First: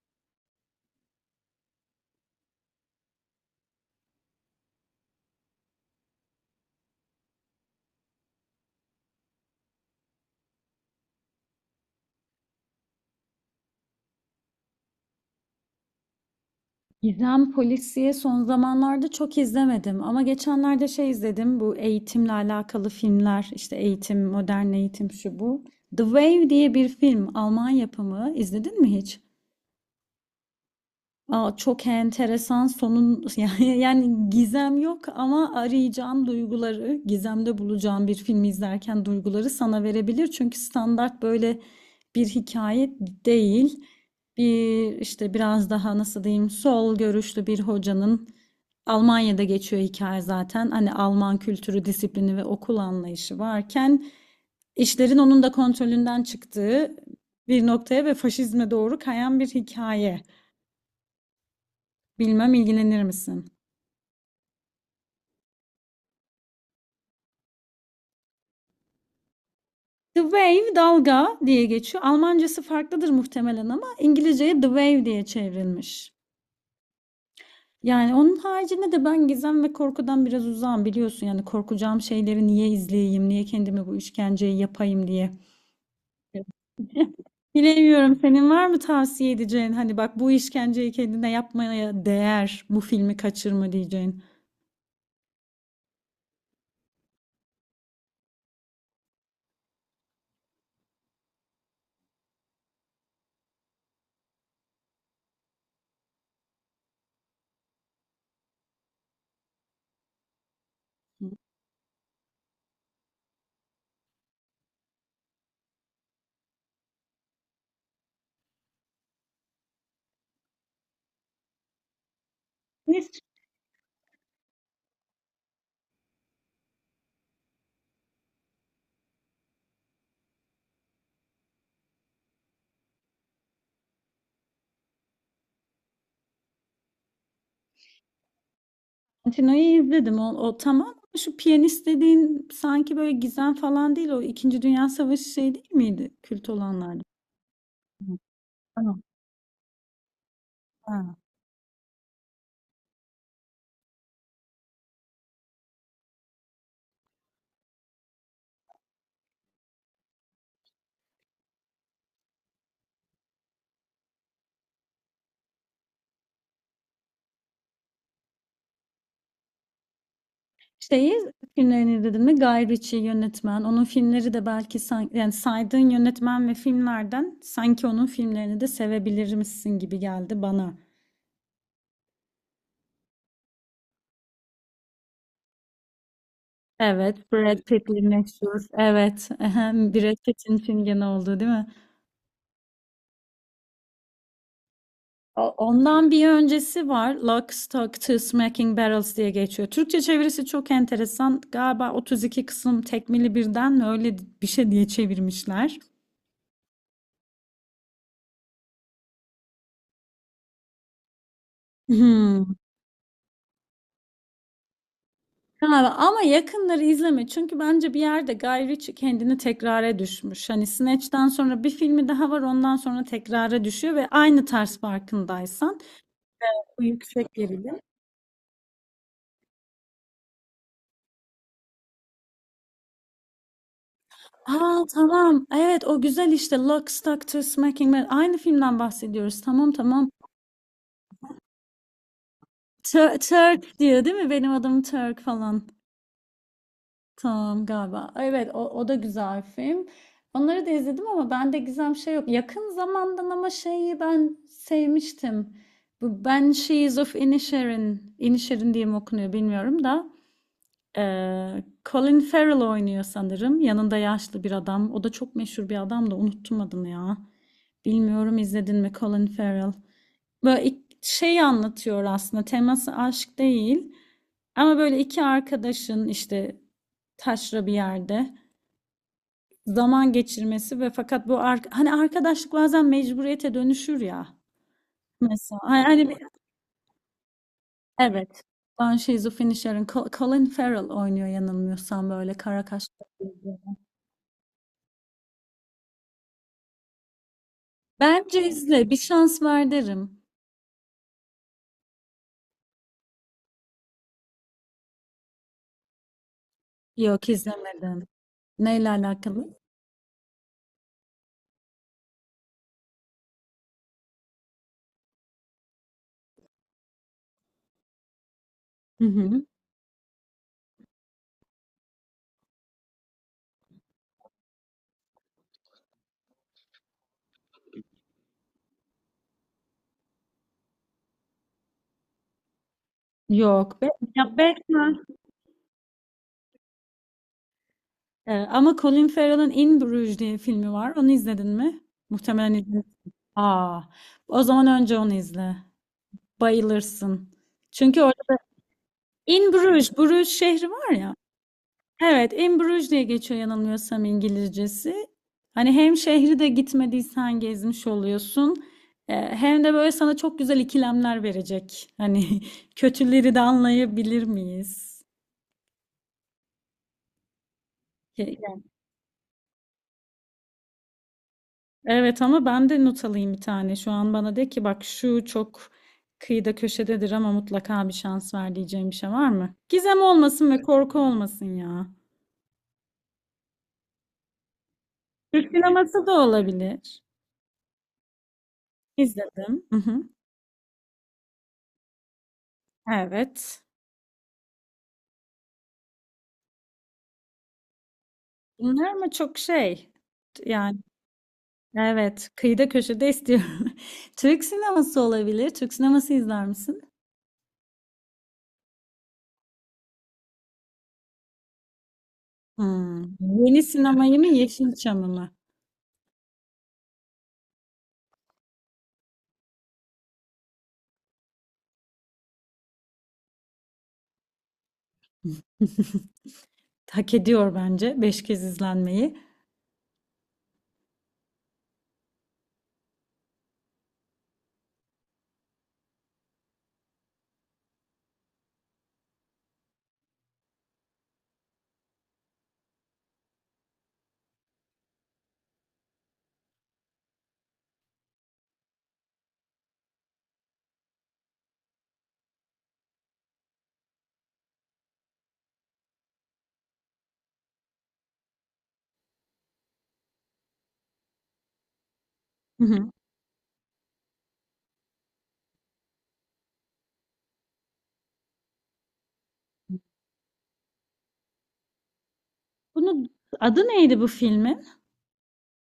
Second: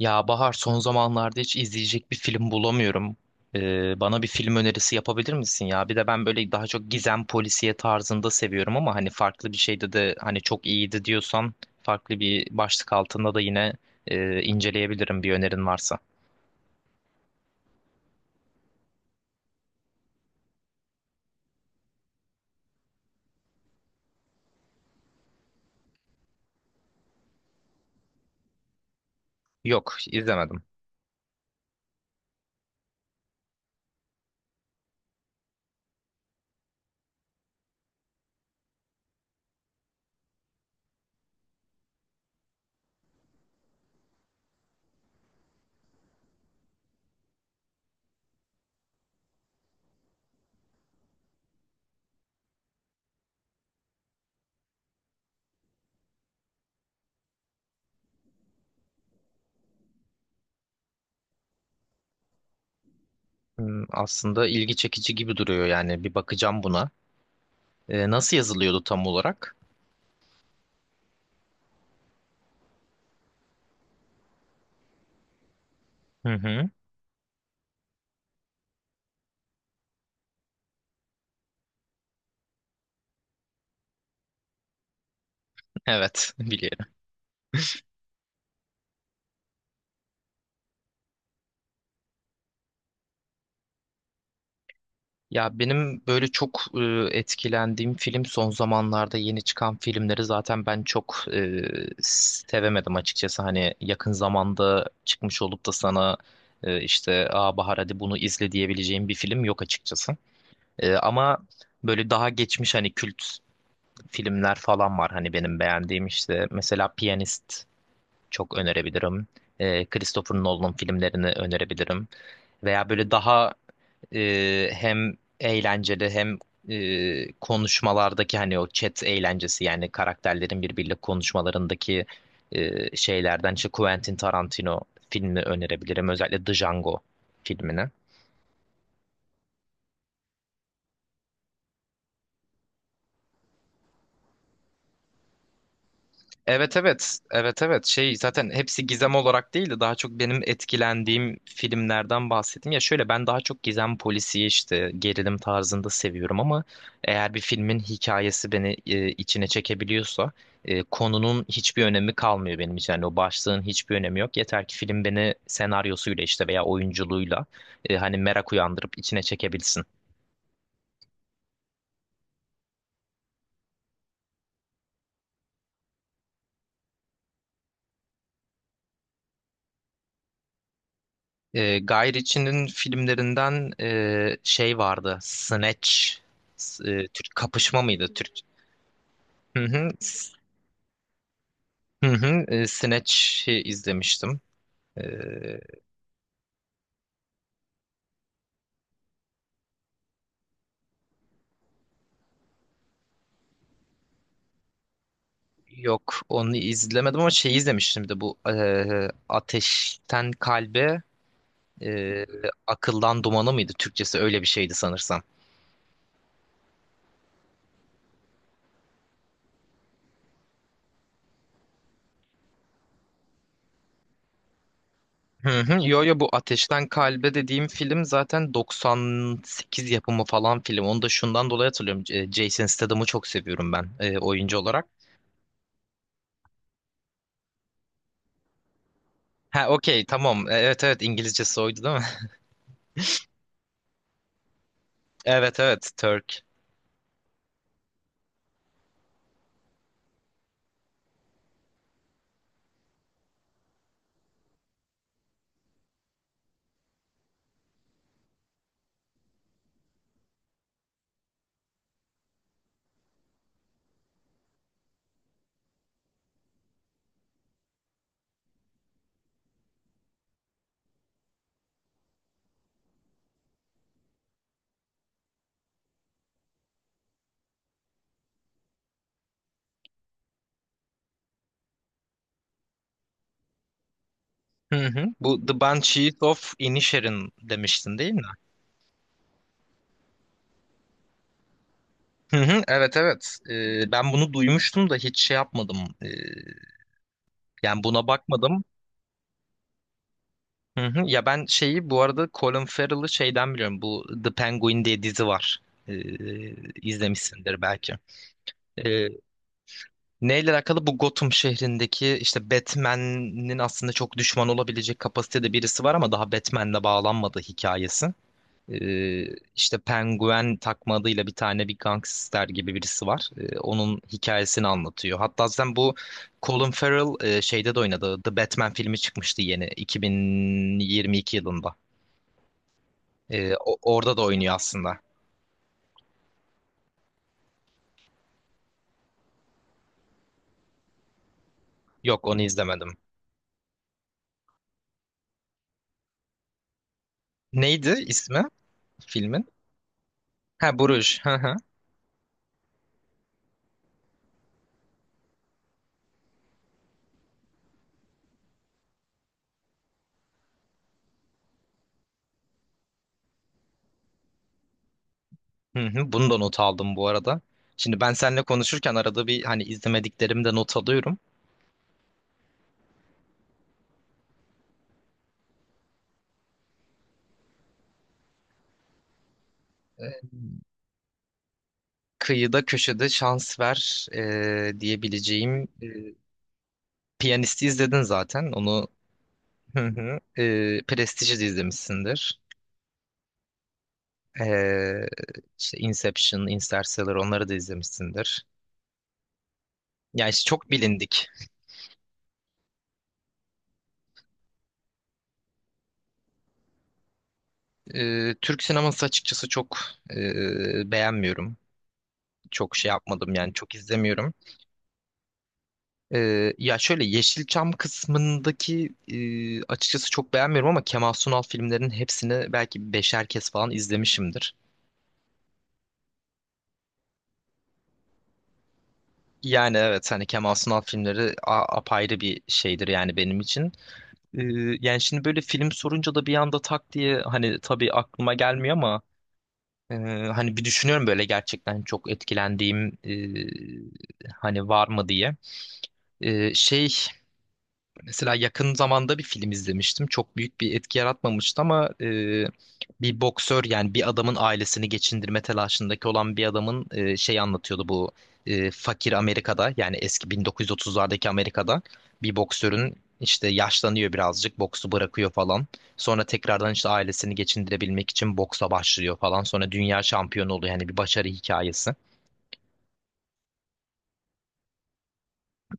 Ya Bahar son zamanlarda hiç izleyecek bir film bulamıyorum. Bana bir film önerisi yapabilir misin ya? Bir de ben böyle daha çok gizem polisiye tarzında seviyorum ama hani farklı bir şeyde de hani çok iyiydi diyorsan farklı bir başlık altında da yine inceleyebilirim bir önerin varsa. Gizem Polisiye son zamanlarda çok izlemedim ama geçenlerde izledim bu eğitimle alakalı filmler, işte eğitim, modern eğitim şu bu. The Wave diye bir film, Alman yapımı, izledin mi hiç? Yok, izlemedim. Aa, çok enteresan sonun. Yani gizem yok ama arayacağım duyguları, gizemde bulacağım bir filmi izlerken duyguları sana verebilir. Çünkü standart böyle bir hikaye değil. Bir işte biraz daha nasıl diyeyim, sol görüşlü bir hocanın Almanya'da geçiyor hikaye zaten. Hani Alman kültürü, disiplini ve okul anlayışı varken işlerin onun da kontrolünden çıktığı bir noktaya ve faşizme doğru kayan bir hikaye. Bilmem ilgilenir misin? Hmm, aslında ilgi çekici gibi duruyor yani bir bakacağım buna. Nasıl yazılıyordu tam olarak? The Wave, dalga diye geçiyor. Almancası farklıdır muhtemelen ama İngilizceye The Wave diye çevrilmiş. Hı hı. Yani onun haricinde de ben gizem ve korkudan biraz uzağım biliyorsun. Yani korkacağım şeyleri niye izleyeyim, niye kendime bu işkenceyi yapayım diye. Evet, biliyorum. Bilemiyorum, senin var mı tavsiye edeceğin hani bak bu işkenceyi kendine yapmaya değer, bu filmi kaçırma diyeceğin. Ya benim böyle çok etkilendiğim film son zamanlarda yeni çıkan filmleri zaten ben çok sevemedim açıkçası. Hani yakın zamanda çıkmış olup da sana işte Aa Bahar hadi bunu izle diyebileceğim bir film yok açıkçası. Ama böyle daha geçmiş hani kült filmler falan var hani benim beğendiğim işte. Mesela Piyanist çok önerebilirim. Christopher Nolan'ın filmlerini önerebilirim. Veya Ne böyle daha hem eğlenceli hem konuşmalardaki hani o chat eğlencesi yani karakterlerin birbiriyle konuşmalarındaki şeylerden işte Quentin Tarantino filmini önerebilirim. Özellikle The Django filmini. Tino'yu izledim. O tamam. Ama şu piyanist dediğin sanki böyle gizem falan değil. O İkinci Dünya Savaşı şey değil miydi? Kült Evet, olanlardan. evet. Evet, evet. Şey zaten hepsi Tamam. gizem olarak değil de daha çok benim Ha. etkilendiğim filmlerden bahsettim. Ya şöyle ben daha çok gizem polisiye işte gerilim tarzında seviyorum ama eğer bir filmin hikayesi beni içine çekebiliyorsa konunun hiçbir önemi kalmıyor benim için. Yani o başlığın hiçbir önemi yok. Yeter ki film beni senaryosuyla işte veya oyunculuğuyla hani merak uyandırıp içine çekebilsin. Şeyi filmlerini izledin mi? Guy Ritchie yönetmen. Onun filmleri de belki yani saydığın yönetmen ve filmlerden sanki onun filmlerini de sevebilir misin gibi geldi bana. Guy Ritchie'nin filmlerinden şey vardı. Snatch. Evet, Türk Brad kapışma Pitt'li mıydı Türk? meşhur. Evet, Hı hı. Brad Pitt'in film gene oldu değil mi? Hı hı. Snatch'i izlemiştim. E, Ondan bir öncesi var. Lock, Stock, Two Smoking Barrels diye geçiyor. Türkçe çevirisi çok enteresan. Galiba 32 kısım tekmili birden mi öyle bir şey diye çevirmişler. yok onu izlemedim ama şeyi izlemiştim bir de bu Ateşten Kalbe e, Hmm. Akıldan Dumanı mıydı? Türkçesi öyle bir şeydi sanırsam. Galiba. Ama yakınları izleme. Çünkü bence bir yerde Guy Ritchie kendini tekrara düşmüş. Hani Snatch'ten sonra bir filmi daha var. Ondan sonra tekrara düşüyor ve aynı tarz Hı hı. farkındaysan. Yo yo bu Bu Ateşten yüksek Kalbe dediğim gerilim. film zaten 98 yapımı falan film. Onu da şundan dolayı hatırlıyorum. Jason Statham'ı çok seviyorum ben oyuncu Aa olarak. tamam. Evet o güzel işte. Lock, Stock, Two Smoking Barrels. Aynı filmden bahsediyoruz. Ha Tamam, okey tamam. tamam. Evet, evet İngilizcesi oydu değil mi? Turk diyor değil mi? Benim adım Turk Evet, falan. evet Turk. Tamam galiba. Evet o da güzel film. Onları da izledim ama bende gizem şey yok. Yakın zamandan ama şeyi ben sevmiştim. Bu Banshees of Inisherin. Inisherin diye mi okunuyor bilmiyorum da. Colin Farrell oynuyor sanırım. Yanında yaşlı bir adam. O da çok meşhur bir adam da unuttum adını ya. Bilmiyorum izledin mi, Colin Farrell? Böyle anlatıyor aslında, teması aşk değil ama böyle iki arkadaşın işte taşra bir yerde zaman geçirmesi ve fakat hani arkadaşlık bazen mecburiyete dönüşür ya Hı hı. Bu mesela The Banshees of Inisherin demiştin değil mi? evet ben şizofreni Colin Farrell oynuyor yanılmıyorsam, böyle Hı hı. kara kaşlı. Evet, evet. Ben bunu duymuştum da hiç şey yapmadım. E, yani buna Bence bakmadım. izle, bir şans ver derim. Hı hı. Ya ben şeyi bu arada Colin Farrell'ı şeyden biliyorum. Bu The Penguin diye dizi var. Ee, Yok, izlemişsindir belki. izlemedim, neyle Ee, alakalı. neyle alakalı? Bu Gotham şehrindeki işte Batman'in aslında çok düşman olabilecek kapasitede birisi var ama daha Batman'le bağlanmadığı hikayesi. Hı Ee, hı. işte Penguin takma adıyla bir tane bir gangster gibi birisi var. Onun hikayesini anlatıyor. Hatta zaten bu Colin Farrell şeyde de oynadı. The Batman filmi çıkmıştı yeni 2022 yılında. Yok be, Orada da ya oynuyor Batman. aslında. Ama Colin Farrell'ın In Bruges diye filmi var. Onu izledin mi? Yok onu Muhtemelen izlemedim. izlemişsin. Aa, o zaman önce onu izle. Bayılırsın. Neydi Çünkü orada da ismi filmin? In Bruges, Bruges şehri Ha var ya. Bruges. Hı hı. Evet, In Bruges diye geçiyor yanılmıyorsam İngilizcesi. Hani hem şehri de gitmediysen gezmiş oluyorsun. Hem de böyle sana çok güzel ikilemler verecek. Hani kötüleri de anlayabilir miyiz? Hı hı. Bunu da not aldım bu arada. Şimdi ben seninle konuşurken arada bir hani izlemediklerimi de not alıyorum. Evet ama ben de not alayım bir tane. Şu an bana de ki bak şu çok kıyıda köşededir ama mutlaka bir şans ver diyeceğim bir şey var mı? Gizem Ee, olmasın ve korku olmasın ya. Kıyıda köşede şans ver Türk diyebileceğim sineması da olabilir. Piyanist'i izledin zaten. Onu İzledim. Hı hı hı. hı. Prestige'i de izlemişsindir. Evet. E, işte Inception, Interstellar onları da izlemişsindir. Bunlar mı çok şey? Yani işte çok Yani bilindik. evet, kıyıda köşede istiyorum. Türk sineması olabilir. Türk sineması izler misin? Türk sineması açıkçası çok beğenmiyorum. Çok şey Hmm. yapmadım yani Yeni çok sinemayı mı izlemiyorum. Yeşilçam'ı mı? Ya şöyle Yeşilçam kısmındaki açıkçası çok beğenmiyorum ama Kemal Sunal filmlerinin hepsini belki beşer kez falan izlemişimdir. Hak ediyor bence. Beş kez izlenmeyi. Yani evet hani Kemal Sunal filmleri apayrı bir şeydir yani benim için. Ee, yani şimdi böyle film sorunca da bir anda tak diye hani tabii aklıma gelmiyor ama e, hani bir düşünüyorum böyle gerçekten çok etkilendiğim hani var mı diye. Şey mesela yakın zamanda bir film izlemiştim. Çok büyük bir etki yaratmamıştı ama bir boksör yani bir adamın ailesini geçindirme telaşındaki olan bir adamın şey anlatıyordu bu fakir Amerika'da yani eski 1930'lardaki Amerika'da bir boksörün işte yaşlanıyor birazcık boksu bırakıyor falan. Sonra tekrardan işte ailesini geçindirebilmek için boksa başlıyor falan. Sonra dünya şampiyonu oluyor yani bir başarı hikayesi. Bunun adı neydi, bu filmin?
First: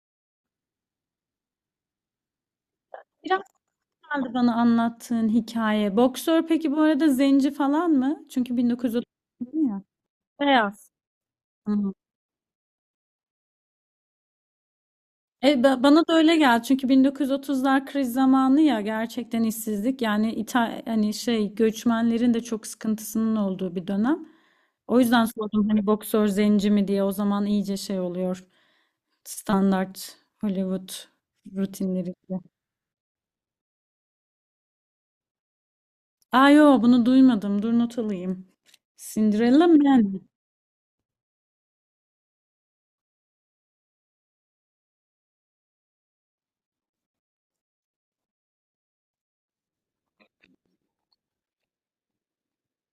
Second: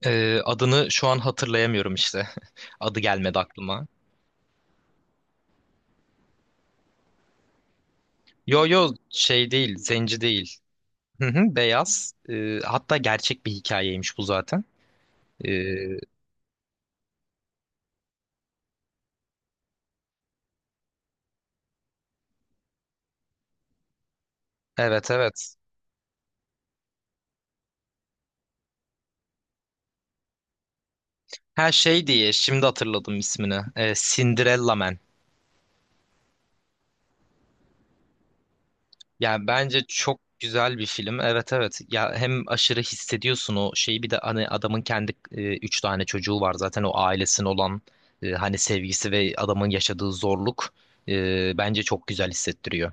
Adını şu an hatırlayamıyorum işte. Adı gelmedi Biraz aklıma. kaldı bana anlattığın hikaye. Boksör peki bu arada zenci falan mı? Çünkü Yo yo şey 1930 değil, ya. zenci değil. Beyaz. Hı hı, Hı hı. beyaz. Hatta gerçek bir hikayeymiş bu zaten. E, Ee, bana da öyle geldi. Çünkü 1930'lar kriz zamanı ya, gerçekten işsizlik. Yani İta hani şey göçmenlerin de çok sıkıntısının olduğu bir dönem. O evet, yüzden evet. sordum hani boksör zenci mi diye. O zaman iyice şey oluyor. Standart Hollywood Her şey rutinleri. diye şimdi hatırladım ismini. Cinderella Man. Aa yo, bunu duymadım. Dur, not alayım. Yani Cinderella bence çok Man. güzel bir film. Evet, evet. Ya hem aşırı hissediyorsun o şeyi bir de hani adamın kendi üç tane çocuğu var zaten o ailesinin olan hani sevgisi ve adamın yaşadığı zorluk bence çok güzel hissettiriyor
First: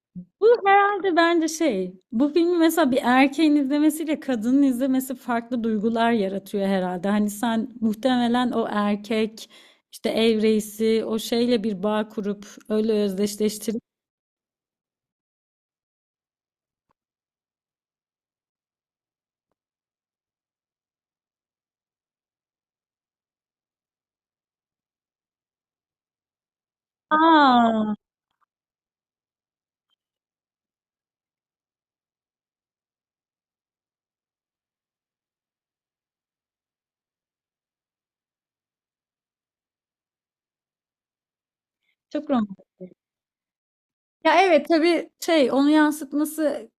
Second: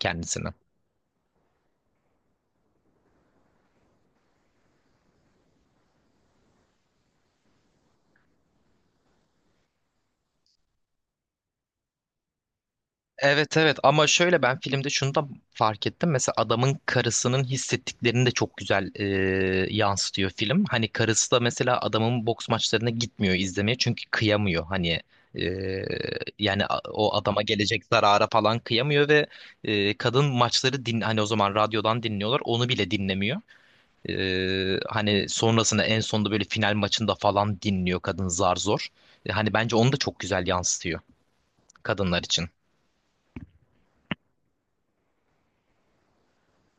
kendisini. Bu herhalde bence şey. Bu filmi mesela bir erkeğin izlemesiyle kadının izlemesi farklı duygular yaratıyor herhalde. Hani sen muhtemelen o erkek işte ev reisi, o şeyle bir bağ kurup öyle Evet, evet özdeşleştirip. ama şöyle ben filmde şunu da fark ettim. Mesela adamın karısının hissettiklerini de çok güzel yansıtıyor film. Hani karısı da mesela adamın boks maçlarına gitmiyor izlemeye çünkü kıyamıyor. Hani e, yani o adama gelecek Aa zarara falan kıyamıyor ve kadın maçları din hani o zaman radyodan dinliyorlar onu bile dinlemiyor. Hani sonrasında en sonunda böyle final maçında falan dinliyor kadın zar zor. Hani bence onu da çok güzel yansıtıyor kadınlar çok için. romantik. Ya evet, tabii şey onu yansıtması.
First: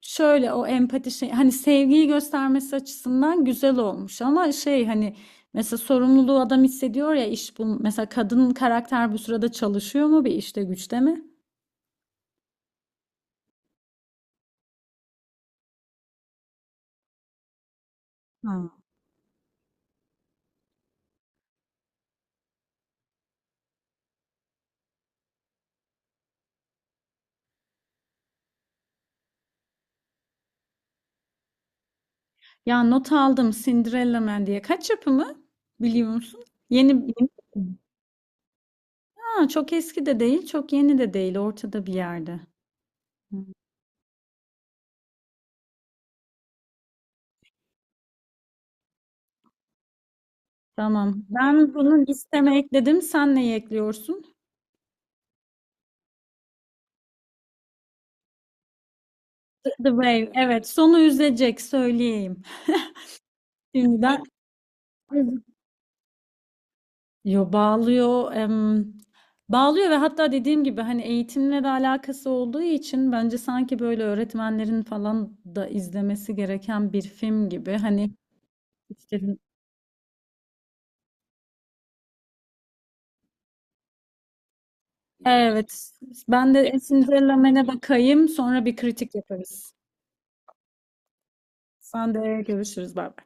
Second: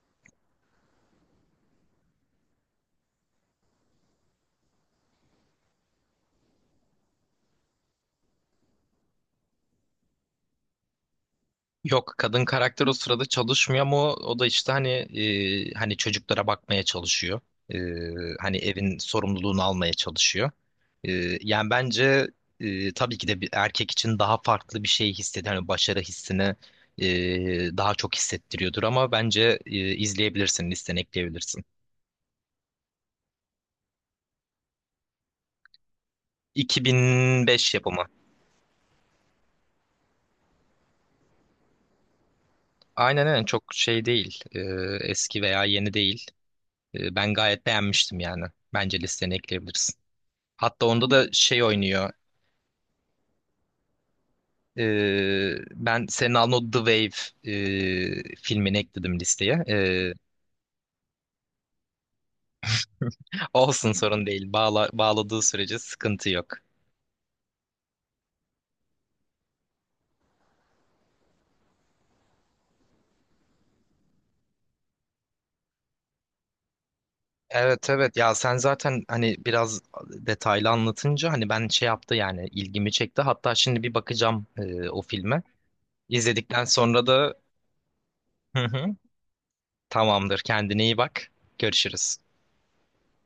Şöyle o empati şey, hani sevgiyi göstermesi açısından güzel olmuş ama şey hani mesela sorumluluğu adam hissediyor ya, iş bu mesela kadın karakter bu sırada çalışıyor mu bir işte güçte mi? Yok kadın karakter o sırada çalışmıyor ama o da işte hani hani çocuklara bakmaya çalışıyor. E, hani Ha. evin sorumluluğunu almaya çalışıyor. E, yani bence tabii ki de bir erkek için daha farklı bir şey hissediyor. Hani başarı hissini daha çok hissettiriyordur ama bence izleyebilirsin, listene ekleyebilirsin. Ya not aldım, Cinderella Man diye, kaç yapımı biliyor musun? Yeni yeni. 2005 yapımı. Ha, çok eski de değil çok yeni de değil, ortada bir yerde. Aynen, aynen Hmm. çok şey değil. Eski veya yeni değil. Ben gayet beğenmiştim yani. Bence listene ekleyebilirsin. Hatta onda Tamam. da şey Ben bunu oynuyor. listeme ekledim. Sen neyi ekliyorsun? Ben senin aldığın o The Wave filmini ekledim listeye. The Wave. Evet, sonu üzecek söyleyeyim. Olsun Şimdiden. sorun değil. Bağladığı sürece sıkıntı yok. Yo bağlıyor, bağlıyor ve hatta dediğim gibi hani eğitimle de alakası olduğu için bence sanki böyle öğretmenlerin falan da izlemesi gereken bir film gibi. Evet, Hani evet ya sen zaten işte- hani biraz detaylı anlatınca hani ben şey yaptı yani ilgimi çekti. Hatta şimdi bir bakacağım o filme. evet ben İzledikten de sonra da Cinderella Man'e bakayım, hı sonra bir hı, kritik yaparız. tamamdır kendine iyi bak. Sen Görüşürüz. de, görüşürüz, bay bay.